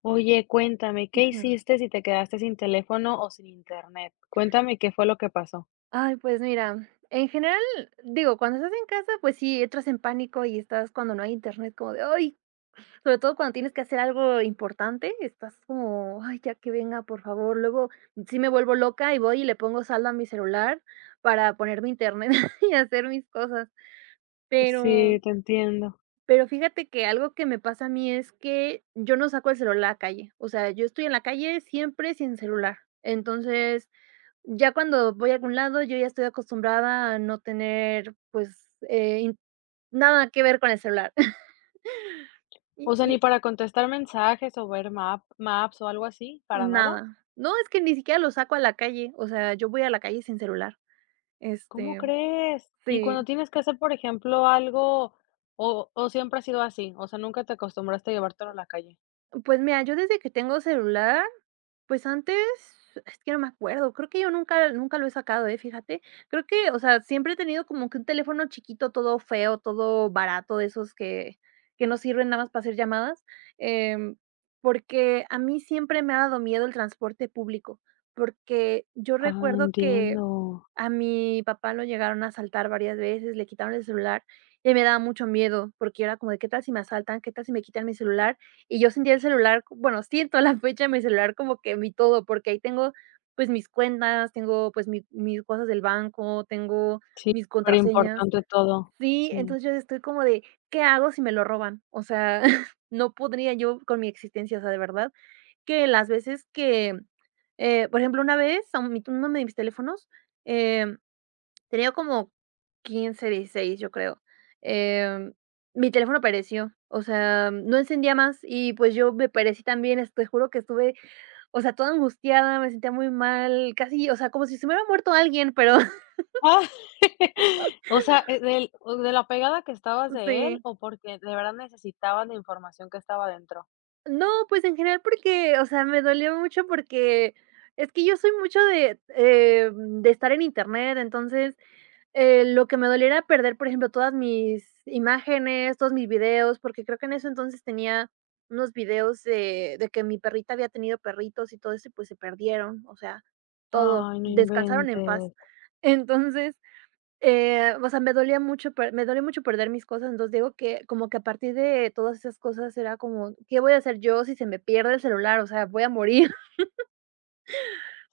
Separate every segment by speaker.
Speaker 1: Oye, cuéntame, ¿qué
Speaker 2: Ujú.
Speaker 1: hiciste si te quedaste sin teléfono o sin internet? Cuéntame qué fue lo que pasó.
Speaker 2: Ay, pues mira, en general, digo, cuando estás en casa, pues sí, entras en pánico y estás cuando no hay internet, como de, ay, sobre todo cuando tienes que hacer algo importante, estás como, ay, ya que venga, por favor. Luego sí me vuelvo loca y voy y le pongo saldo a mi celular para ponerme internet y hacer mis cosas. Pero,
Speaker 1: Sí, te entiendo.
Speaker 2: pero fíjate que algo que me pasa a mí es que yo no saco el celular a la calle. O sea, yo estoy en la calle siempre sin celular. Entonces, ya cuando voy a algún lado, yo ya estoy acostumbrada a no tener, pues, in nada que ver con el celular. Y
Speaker 1: O sea, ni
Speaker 2: y
Speaker 1: para contestar mensajes o ver maps o algo así, para nada.
Speaker 2: nada. No, es que ni siquiera lo saco a la calle, o sea, yo voy a la calle sin celular.
Speaker 1: ¿Cómo
Speaker 2: Este,
Speaker 1: crees? Y cuando
Speaker 2: sí.
Speaker 1: tienes que hacer, por ejemplo, algo, o siempre ha sido así, o sea, nunca te acostumbraste a llevártelo a la calle.
Speaker 2: Pues mira, yo desde que tengo celular, pues antes, es que no me acuerdo, creo que yo nunca nunca lo he sacado, fíjate. Creo que, o sea, siempre he tenido como que un teléfono chiquito, todo feo, todo barato, de esos que no sirven nada más para hacer llamadas, em, porque a mí siempre me ha dado miedo el transporte público, porque yo
Speaker 1: Ah,
Speaker 2: recuerdo que
Speaker 1: entiendo.
Speaker 2: a mi papá lo llegaron a asaltar varias veces, le quitaron el celular, y a mí me daba mucho miedo, porque era como de, ¿qué tal si me asaltan? ¿Qué tal si me quitan mi celular? Y yo sentía el celular, bueno, siento a la fecha mi celular como que mi todo, porque ahí tengo, pues, mis cuentas, tengo, pues, mi mis cosas del banco, tengo
Speaker 1: Sí,
Speaker 2: mis
Speaker 1: súper
Speaker 2: contraseñas.
Speaker 1: importante todo.
Speaker 2: Sí,
Speaker 1: Sí.
Speaker 2: entonces yo estoy como de, ¿qué hago si me lo roban? O sea, no podría yo con mi existencia, o sea, de verdad que las veces que, por ejemplo, una vez, a mi uno de mis teléfonos, eh tenía como 15 16 yo creo. Em, mi teléfono pereció, o sea, no encendía más y pues yo me perecí también, te juro que estuve, o sea, toda angustiada, me sentía muy mal, casi, o sea, como si se me hubiera muerto alguien, pero
Speaker 1: Ah, o sea, del o de la pegada que estabas de él,
Speaker 2: sí.
Speaker 1: o porque de verdad necesitaban la información que estaba dentro.
Speaker 2: No, pues en general porque, o sea, me dolió mucho porque es que yo soy mucho de estar en internet. Entonces, lo que me doliera perder, por ejemplo, todas mis imágenes, todos mis videos, porque creo que en eso entonces tenía unos videos de que mi perrita había tenido perritos y todo eso, y pues se perdieron, o sea, todo,
Speaker 1: Ay, no
Speaker 2: descansaron en paz.
Speaker 1: inventes.
Speaker 2: Entonces, o sea, me dolió mucho perder mis cosas. Entonces digo que como que a partir de todas esas cosas era como, ¿qué voy a hacer yo si se me pierde el celular? O sea, voy a morir.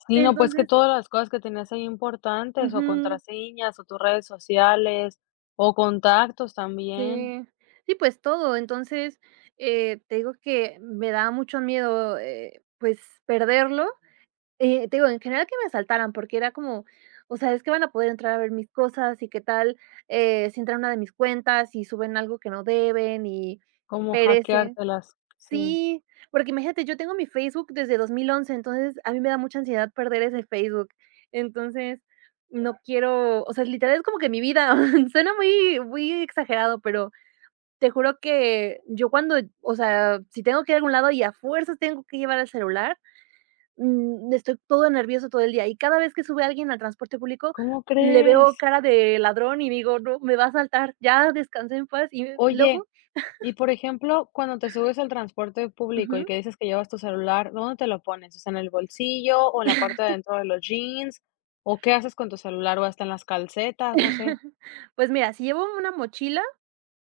Speaker 1: Sí, no, pues, que
Speaker 2: Entonces,
Speaker 1: todas las cosas que tenías ahí importantes, o
Speaker 2: ujú.
Speaker 1: contraseñas, o tus redes sociales, o contactos también,
Speaker 2: Sí, sí, pues todo. Entonces, te digo que me daba mucho miedo, pues perderlo. Te digo, en general que me asaltaran, porque era como, o sea, es que van a poder entrar a ver mis cosas y qué tal si entran a una de mis cuentas y suben algo que no deben y
Speaker 1: cómo
Speaker 2: perece.
Speaker 1: hackeártelas. Sí.
Speaker 2: Sí, porque imagínate, yo tengo mi Facebook desde 2011, entonces a mí me da mucha ansiedad perder ese Facebook. Entonces, no quiero, o sea, literal es como que mi vida, suena muy, muy exagerado, pero te juro que yo cuando, o sea, si tengo que ir a algún lado y a fuerzas tengo que llevar el celular, estoy todo nervioso todo el día. Y cada vez que sube alguien al transporte público,
Speaker 1: ¿Cómo
Speaker 2: le
Speaker 1: crees?
Speaker 2: veo cara de ladrón y digo: "No, me va a saltar, ya descansé en paz". Y
Speaker 1: Oye,
Speaker 2: luego,
Speaker 1: y por ejemplo, cuando te subes al transporte público y
Speaker 2: ujú.
Speaker 1: que dices que llevas tu celular, ¿dónde te lo pones? O sea, ¿en el bolsillo o en la parte de adentro de los jeans? ¿O qué haces con tu celular? ¿O hasta en las calcetas? No sé.
Speaker 2: Pues mira, si llevo una mochila,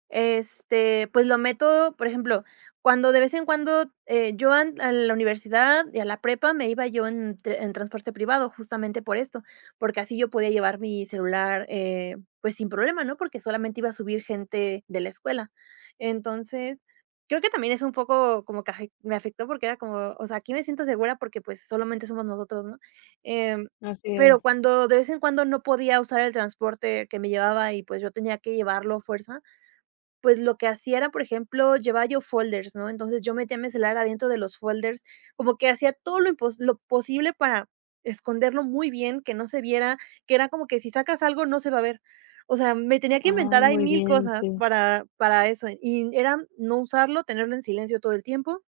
Speaker 2: este, pues, lo meto, por ejemplo, cuando de vez en cuando, yo an a la universidad y a la prepa me iba yo en transporte privado, justamente por esto, porque así yo podía llevar mi celular, pues, sin problema, ¿no? Porque solamente iba a subir gente de la escuela. Entonces, creo que también es un poco como que afe me afectó porque era como, o sea, aquí me siento segura porque, pues, solamente somos nosotros, ¿no? Em,
Speaker 1: Así
Speaker 2: pero
Speaker 1: es.
Speaker 2: cuando de vez en cuando no podía usar el transporte que me llevaba y, pues, yo tenía que llevarlo a fuerza, pues, lo que hacía era, por ejemplo, llevaba yo folders, ¿no? Entonces, yo metía mi celular adentro de los folders, como que hacía todo lo posible para esconderlo muy bien, que no se viera, que era como que si sacas algo no se va a ver. O sea, me tenía que inventar
Speaker 1: Ay,
Speaker 2: ahí
Speaker 1: muy
Speaker 2: mil
Speaker 1: bien,
Speaker 2: cosas
Speaker 1: sí.
Speaker 2: para eso, y era no usarlo, tenerlo en silencio todo el tiempo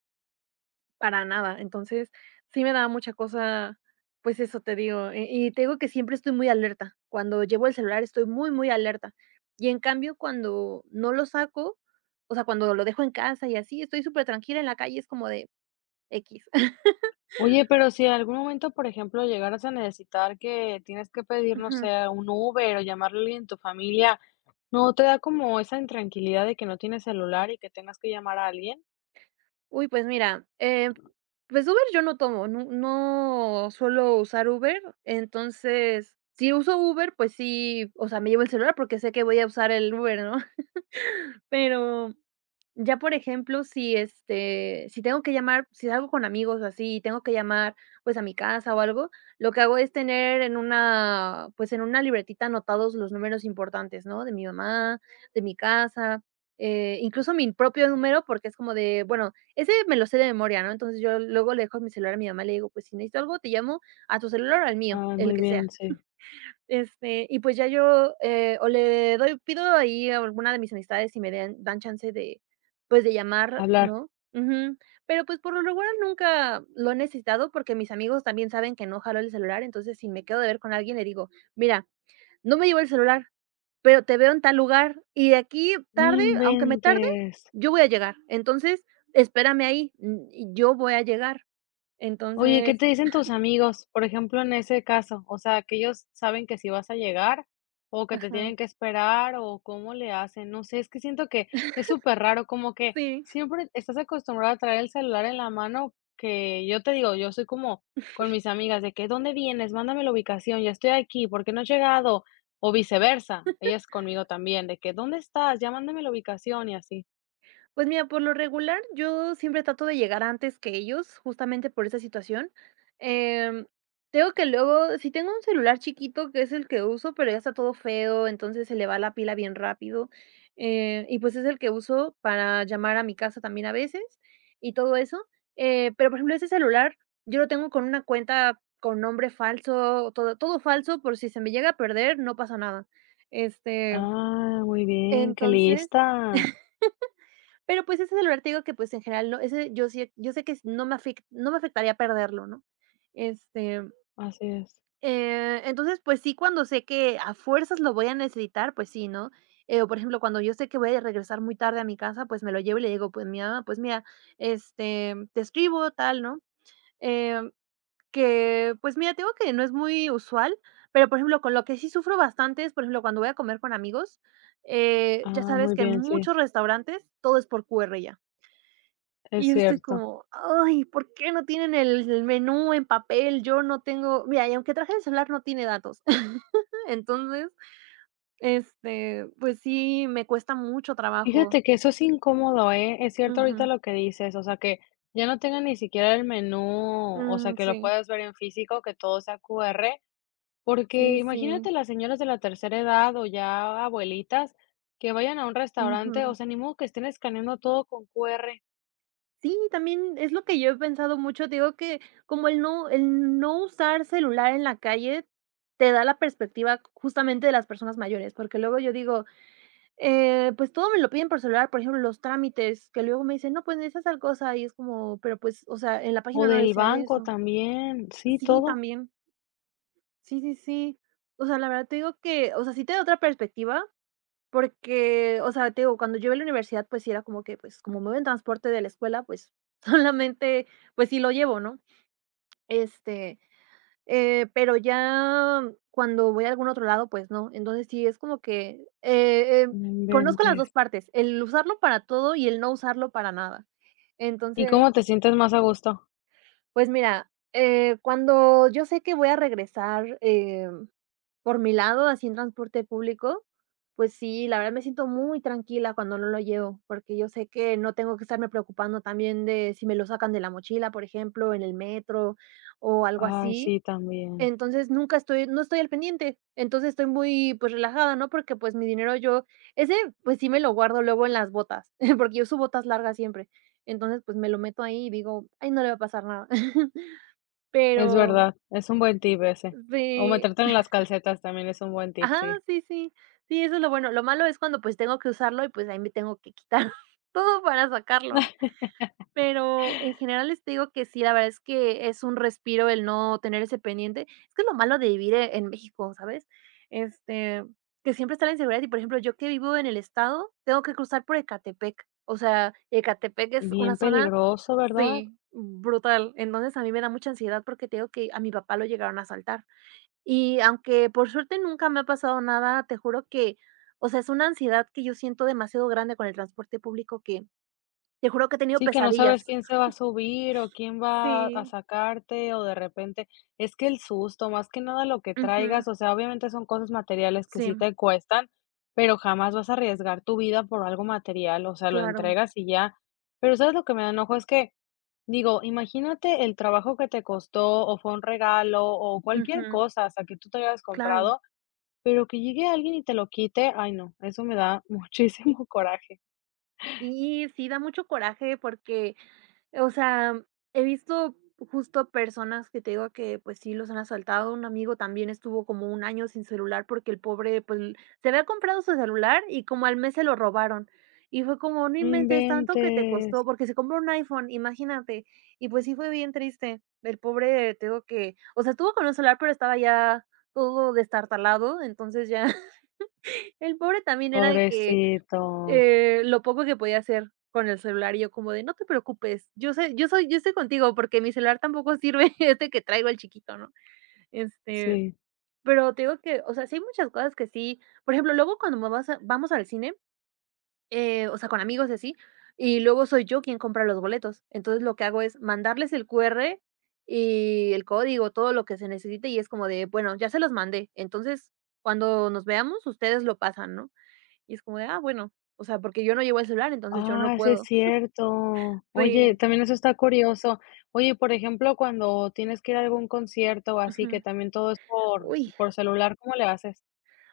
Speaker 2: para nada. Entonces, sí me daba mucha cosa, pues eso te digo, y te digo que siempre estoy muy alerta. Cuando llevo el celular estoy muy, muy alerta. Y en cambio, cuando no lo saco, o sea, cuando lo dejo en casa y así, estoy súper tranquila en la calle, es como de equis.
Speaker 1: Oye, pero si en algún momento, por ejemplo, llegaras a necesitar que tienes que pedir, no
Speaker 2: Ujú.
Speaker 1: sé, un Uber o llamarle a alguien de tu familia, ¿no te da como esa intranquilidad de que no tienes celular y que tengas que llamar a alguien?
Speaker 2: Uy, pues mira, pues Uber yo no tomo, no suelo usar Uber. Entonces, si uso Uber, pues sí, o sea, me llevo el celular porque sé que voy a usar el Uber, ¿no? Pero ya, por ejemplo, si, este, si tengo que llamar, si salgo con amigos o así, y tengo que llamar, pues, a mi casa o algo, lo que hago es tener en una, pues, en una libretita anotados los números importantes, ¿no? De mi mamá, de mi casa, incluso mi propio número, porque es como de, bueno, ese me lo sé de memoria, ¿no? Entonces, yo luego le dejo mi celular a mi mamá, y le digo: "Pues, si necesito algo, te llamo a tu celular o al mío,
Speaker 1: Ay,
Speaker 2: el
Speaker 1: muy
Speaker 2: que sea".
Speaker 1: bien, sí.
Speaker 2: Este, y pues ya yo, o le doy pido ahí a alguna de mis amistades y me den dan chance de, pues, de llamar,
Speaker 1: Hablar.
Speaker 2: ¿no? Ujú. Pero, pues, por lo regular nunca lo he necesitado, porque mis amigos también saben que no jalo el celular. Entonces, si me quedo de ver con alguien, le digo: "Mira, no me llevo el celular, pero te veo en tal lugar, y de aquí
Speaker 1: No
Speaker 2: tarde, aunque me tarde,
Speaker 1: inventes.
Speaker 2: yo voy a llegar. Entonces, espérame ahí, mm, y yo voy a llegar".
Speaker 1: Oye, ¿qué
Speaker 2: Entonces,
Speaker 1: te dicen tus amigos? Por ejemplo, en ese caso, o sea, que ellos saben que si vas a llegar o que te
Speaker 2: ajá,
Speaker 1: tienen que esperar o cómo le hacen. No sé, es que siento que es súper raro, como que
Speaker 2: sí.
Speaker 1: siempre estás acostumbrado a traer el celular en la mano, que yo te digo, yo soy como con mis amigas de que, ¿dónde vienes? Mándame la ubicación, ya estoy aquí, ¿por qué no has llegado? O viceversa, ellas conmigo también, de que, ¿dónde estás? Ya mándame la ubicación y así.
Speaker 2: Pues mira, por lo regular, yo siempre trato de llegar antes que ellos, justamente por esa situación. Em, te que luego, si tengo un celular chiquito, que es el que uso, pero ya está todo feo, entonces se le va la pila bien rápido. Y pues es el que uso para llamar a mi casa también a veces y todo eso. Pero, por ejemplo, ese celular yo lo tengo con una cuenta con nombre falso, todo, todo falso, por si se me llega a perder, no pasa nada. Este,
Speaker 1: Ah, muy bien, qué
Speaker 2: entonces,
Speaker 1: lista.
Speaker 2: pero, pues, ese celular te digo que, pues, en general, no, ese yo sé que no me afectaría perderlo, ¿no? Este,
Speaker 1: Así es.
Speaker 2: entonces, pues sí, cuando sé que a fuerzas lo voy a necesitar, pues sí, ¿no? O, por ejemplo, cuando yo sé que voy a regresar muy tarde a mi casa, pues me lo llevo y le digo: pues mira, este, te escribo", tal, ¿no? Em, que, pues mira, te digo que no es muy usual, pero, por ejemplo, con lo que sí sufro bastante es, por ejemplo, cuando voy a comer con amigos, ya
Speaker 1: Ah,
Speaker 2: sabes
Speaker 1: muy
Speaker 2: que en
Speaker 1: bien, sí.
Speaker 2: muchos restaurantes todo es por QR ya.
Speaker 1: Es
Speaker 2: Y yo estoy
Speaker 1: cierto.
Speaker 2: como: "Ay, ¿por qué no tienen el menú en papel? Yo no tengo". Mira, y aunque traje el celular, no tiene datos. Entonces, este, pues sí, me cuesta mucho trabajo.
Speaker 1: Fíjate que eso es incómodo, ¿eh? Es cierto ahorita
Speaker 2: Ujú.
Speaker 1: lo que dices, o sea, que ya no tengan ni siquiera el menú, o sea,
Speaker 2: Mm,
Speaker 1: que lo
Speaker 2: sí,
Speaker 1: puedas ver en físico, que todo sea QR, porque
Speaker 2: sí,
Speaker 1: imagínate
Speaker 2: sí.
Speaker 1: las señoras de la tercera edad o ya abuelitas que vayan a un restaurante, o
Speaker 2: Ujú.
Speaker 1: sea, ni modo que estén escaneando todo con QR,
Speaker 2: Sí, también es lo que yo he pensado mucho. Digo que como el no usar celular en la calle te da la perspectiva justamente de las personas mayores, porque luego yo digo pues todo me lo piden por celular, por ejemplo, los trámites, que luego me dicen: "No, pues necesitas tal cosa", y es como, pero pues, o sea, en la
Speaker 1: o
Speaker 2: página no
Speaker 1: del
Speaker 2: decía
Speaker 1: banco
Speaker 2: eso.
Speaker 1: también, sí,
Speaker 2: Sí,
Speaker 1: todo.
Speaker 2: también. Sí, sí, sí. O sea, la verdad te digo que, o sea, sí te da otra perspectiva, porque, o sea, te digo, cuando yo iba a la universidad, pues sí era como que, pues, como me voy en transporte de la escuela, pues solamente, pues sí lo llevo, ¿no? Este. Pero ya cuando voy a algún otro lado, pues no. Entonces sí es como que,
Speaker 1: No
Speaker 2: conozco las 2
Speaker 1: inventes.
Speaker 2: partes, el usarlo para todo y el no usarlo para nada.
Speaker 1: ¿Y
Speaker 2: Entonces,
Speaker 1: cómo te sientes más a gusto?
Speaker 2: pues mira, cuando yo sé que voy a regresar, por mi lado, así en transporte público, pues sí, la verdad me siento muy tranquila cuando no lo llevo, porque yo sé que no tengo que estarme preocupando también de si me lo sacan de la mochila, por ejemplo, en el metro o algo
Speaker 1: Ay,
Speaker 2: así.
Speaker 1: sí, también.
Speaker 2: Entonces, nunca estoy no estoy al pendiente. Entonces, estoy muy, pues, relajada, ¿no? Porque, pues, mi dinero yo ese, pues, sí me lo guardo luego en las botas, porque yo uso botas largas siempre. Entonces, pues, me lo meto ahí y digo: "Ay, no le va a pasar nada".
Speaker 1: Es
Speaker 2: Pero
Speaker 1: verdad, es un buen tip ese. O
Speaker 2: sí,
Speaker 1: meterte en las calcetas también es un buen tip,
Speaker 2: ajá,
Speaker 1: sí.
Speaker 2: sí, sí. Sí, eso es lo bueno. Lo malo es cuando, pues, tengo que usarlo y, pues, ahí me tengo que quitar todo para sacarlo, ¿no? Pero en general, les digo que sí, la verdad es que es un respiro el no tener ese pendiente. Es que es lo malo de vivir en México, ¿sabes? Este, que siempre está la inseguridad y, por ejemplo, yo que vivo en el estado, tengo que cruzar por Ecatepec. O sea, Ecatepec es una
Speaker 1: Bien
Speaker 2: zona
Speaker 1: peligroso, ¿verdad?
Speaker 2: sí, brutal. Entonces, a mí me da mucha ansiedad porque te digo que a mi papá lo llegaron a asaltar. Y aunque por suerte nunca me ha pasado nada, te juro que, o sea, es una ansiedad que yo siento demasiado grande con el transporte público que te juro que he tenido
Speaker 1: Sí, que no sabes
Speaker 2: pesadillas.
Speaker 1: quién se va a subir o quién va a
Speaker 2: Sí,
Speaker 1: sacarte o de repente es que el susto, más que nada lo que
Speaker 2: ujú,
Speaker 1: traigas, o sea, obviamente son cosas materiales que
Speaker 2: sí,
Speaker 1: sí te cuestan, pero jamás vas a arriesgar tu vida por algo material, o sea, lo
Speaker 2: claro,
Speaker 1: entregas y ya. Pero ¿sabes lo que me da enojo? Es que, digo, imagínate el trabajo que te costó o fue un regalo o cualquier
Speaker 2: ujú,
Speaker 1: cosa, hasta que tú te hayas
Speaker 2: claro.
Speaker 1: comprado, pero que llegue alguien y te lo quite, ay no, eso me da muchísimo coraje.
Speaker 2: Sí, sí, da mucho coraje porque, o sea, he visto justo personas que te digo que, pues, sí los han asaltado. Un amigo también estuvo como un año sin celular porque el pobre, pues, se había comprado su celular y como al mes se lo robaron. Y fue como, no
Speaker 1: No
Speaker 2: inventes, tanto que te costó,
Speaker 1: inventes.
Speaker 2: porque se compró un iPhone, imagínate. Y pues sí fue bien triste. El pobre, te digo que, o sea, estuvo con un celular, pero estaba ya todo destartalado, entonces ya. El pobre también era de que,
Speaker 1: Pobrecito,
Speaker 2: lo poco que podía hacer con el celular, y yo como de: "No te preocupes, yo sé yo soy yo estoy contigo, porque mi celular tampoco sirve, este que traigo, el chiquito", ¿no? Este,
Speaker 1: sí.
Speaker 2: pero te digo que, o sea, sí hay muchas cosas que sí, por ejemplo, luego cuando me vas a vamos al cine, o sea, con amigos y así, y luego soy yo quien compra los boletos. Entonces, lo que hago es mandarles el QR y el código, todo lo que se necesite, y es como de: "Bueno, ya se los mandé, entonces, cuando nos veamos, ustedes lo pasan", ¿no? Y es como de, ah, bueno, o sea, porque yo no llevo el celular, entonces yo no
Speaker 1: Ah, sí es
Speaker 2: puedo.
Speaker 1: cierto. Oye,
Speaker 2: Sí,
Speaker 1: también eso está curioso. Oye, por ejemplo, cuando tienes que ir a algún concierto o así, que
Speaker 2: ujú.
Speaker 1: también todo es por
Speaker 2: Uy,
Speaker 1: por celular, ¿cómo le haces?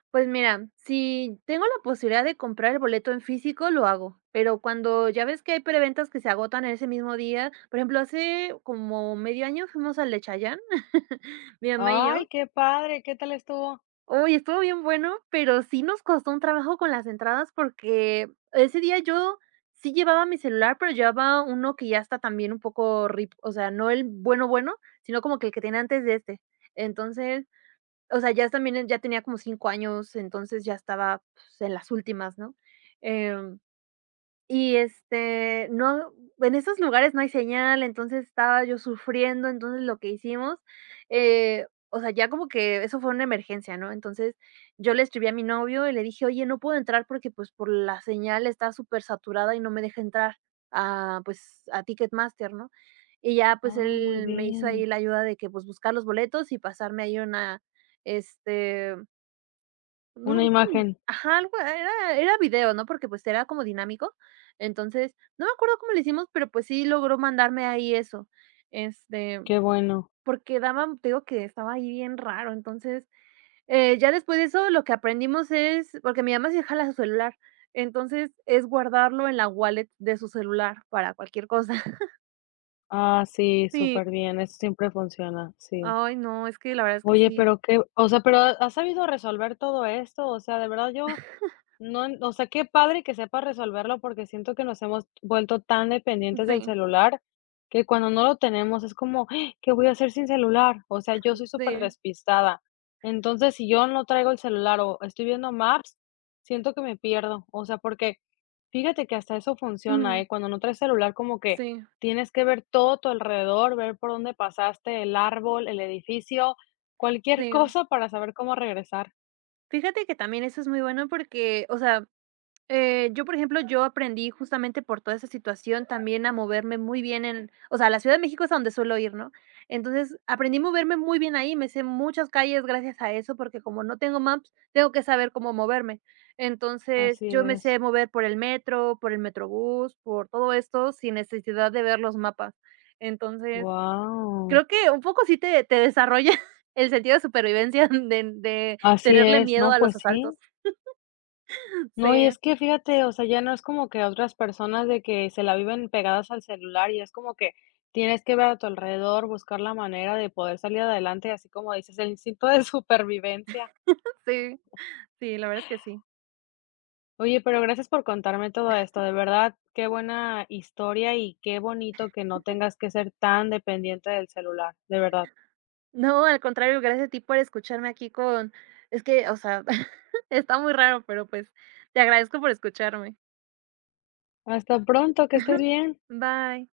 Speaker 2: pues mira, si tengo la posibilidad de comprar el boleto en físico, lo hago, pero cuando ya ves que hay preventas que se agotan en ese mismo día, por ejemplo, hace como medio año fuimos al de Chayanne, mi mamá y yo.
Speaker 1: Ay, qué padre, ¿qué tal estuvo?
Speaker 2: Uy, estuvo bien bueno, pero sí nos costó un trabajo con las entradas porque ese día yo sí llevaba mi celular, pero llevaba uno que ya está también un poco rip, o sea, no el bueno bueno, sino como que el que tenía antes de este. Entonces, o sea, ya tenía como 5 años, entonces ya estaba, pues, en las últimas, ¿no? Em y, este, no, en esos lugares no hay señal, entonces estaba yo sufriendo, entonces lo que hicimos, o sea, ya como que eso fue una emergencia, ¿no? Entonces, yo le escribí a mi novio y le dije: "Oye, no puedo entrar porque, pues, por la señal está súper saturada y no me deja entrar a, pues, a Ticketmaster", ¿no? Y ya, pues,
Speaker 1: Ay, muy
Speaker 2: él me hizo
Speaker 1: bien.
Speaker 2: ahí la ayuda de que, pues, buscar los boletos y pasarme ahí una, este, no,
Speaker 1: Una
Speaker 2: no fue un
Speaker 1: imagen,
Speaker 2: ajá, algo era video, ¿no? Porque, pues, era como dinámico. Entonces, no me acuerdo cómo le hicimos, pero, pues, sí logró mandarme ahí eso. Este,
Speaker 1: qué bueno.
Speaker 2: porque daban te digo que estaba ahí bien raro. Entonces, ya después de eso, lo que aprendimos es porque mi mamá sí jala su celular. Entonces, es guardarlo en la wallet de su celular para cualquier cosa.
Speaker 1: Ah, sí,
Speaker 2: Sí.
Speaker 1: súper bien, eso siempre funciona, sí.
Speaker 2: Ay, no, es que la verdad es que
Speaker 1: Oye,
Speaker 2: sí.
Speaker 1: pero qué o sea, pero, ¿has sabido resolver todo esto? O sea, de verdad yo. No, o sea, qué padre que sepa resolverlo, porque siento que nos hemos vuelto tan dependientes del
Speaker 2: Sí,
Speaker 1: celular que cuando no lo tenemos es como: "Ah, ¿qué voy a hacer sin celular?". O sea, yo soy súper
Speaker 2: sí.
Speaker 1: despistada. Entonces, si yo no traigo el celular o estoy viendo Maps, siento que me pierdo. O sea, porque fíjate que hasta eso funciona,
Speaker 2: Ujú.
Speaker 1: ¿eh? Cuando no traes celular, como que
Speaker 2: Sí,
Speaker 1: tienes que ver todo tu alrededor, ver por dónde pasaste, el árbol, el edificio, cualquier
Speaker 2: sí.
Speaker 1: cosa para saber cómo regresar.
Speaker 2: Fíjate que también eso es muy bueno porque, o sea, yo, por ejemplo, yo aprendí justamente por toda esa situación también a moverme muy bien en, o sea, la Ciudad de México es a donde suelo ir, ¿no? Entonces, aprendí a moverme muy bien ahí, me sé muchas calles gracias a eso, porque como no tengo maps, tengo que saber cómo moverme. Entonces,
Speaker 1: Así
Speaker 2: yo me
Speaker 1: es.
Speaker 2: sé mover por el metro, por el metrobús, por todo esto, sin necesidad de ver los mapas. Entonces,
Speaker 1: Wow.
Speaker 2: creo que un poco sí te desarrolla el sentido de supervivencia de
Speaker 1: Así
Speaker 2: tenerle
Speaker 1: es,
Speaker 2: miedo
Speaker 1: no,
Speaker 2: a los
Speaker 1: pues sí.
Speaker 2: asaltos.
Speaker 1: No, y
Speaker 2: Sí,
Speaker 1: es que fíjate, o sea, ya no es como que otras personas de que se la viven pegadas al celular y es como que tienes que ver a tu alrededor, buscar la manera de poder salir adelante, así como dices, el instinto de supervivencia.
Speaker 2: sí, sí, la verdad es que sí.
Speaker 1: Oye, pero gracias por contarme todo esto, de verdad, qué buena historia y qué bonito que no tengas que ser tan dependiente del celular, de verdad.
Speaker 2: No, al contrario, gracias a ti por escucharme aquí con, es que, o sea, está muy raro, pero, pues, te agradezco por escucharme.
Speaker 1: Hasta pronto, que estés bien.
Speaker 2: Bye.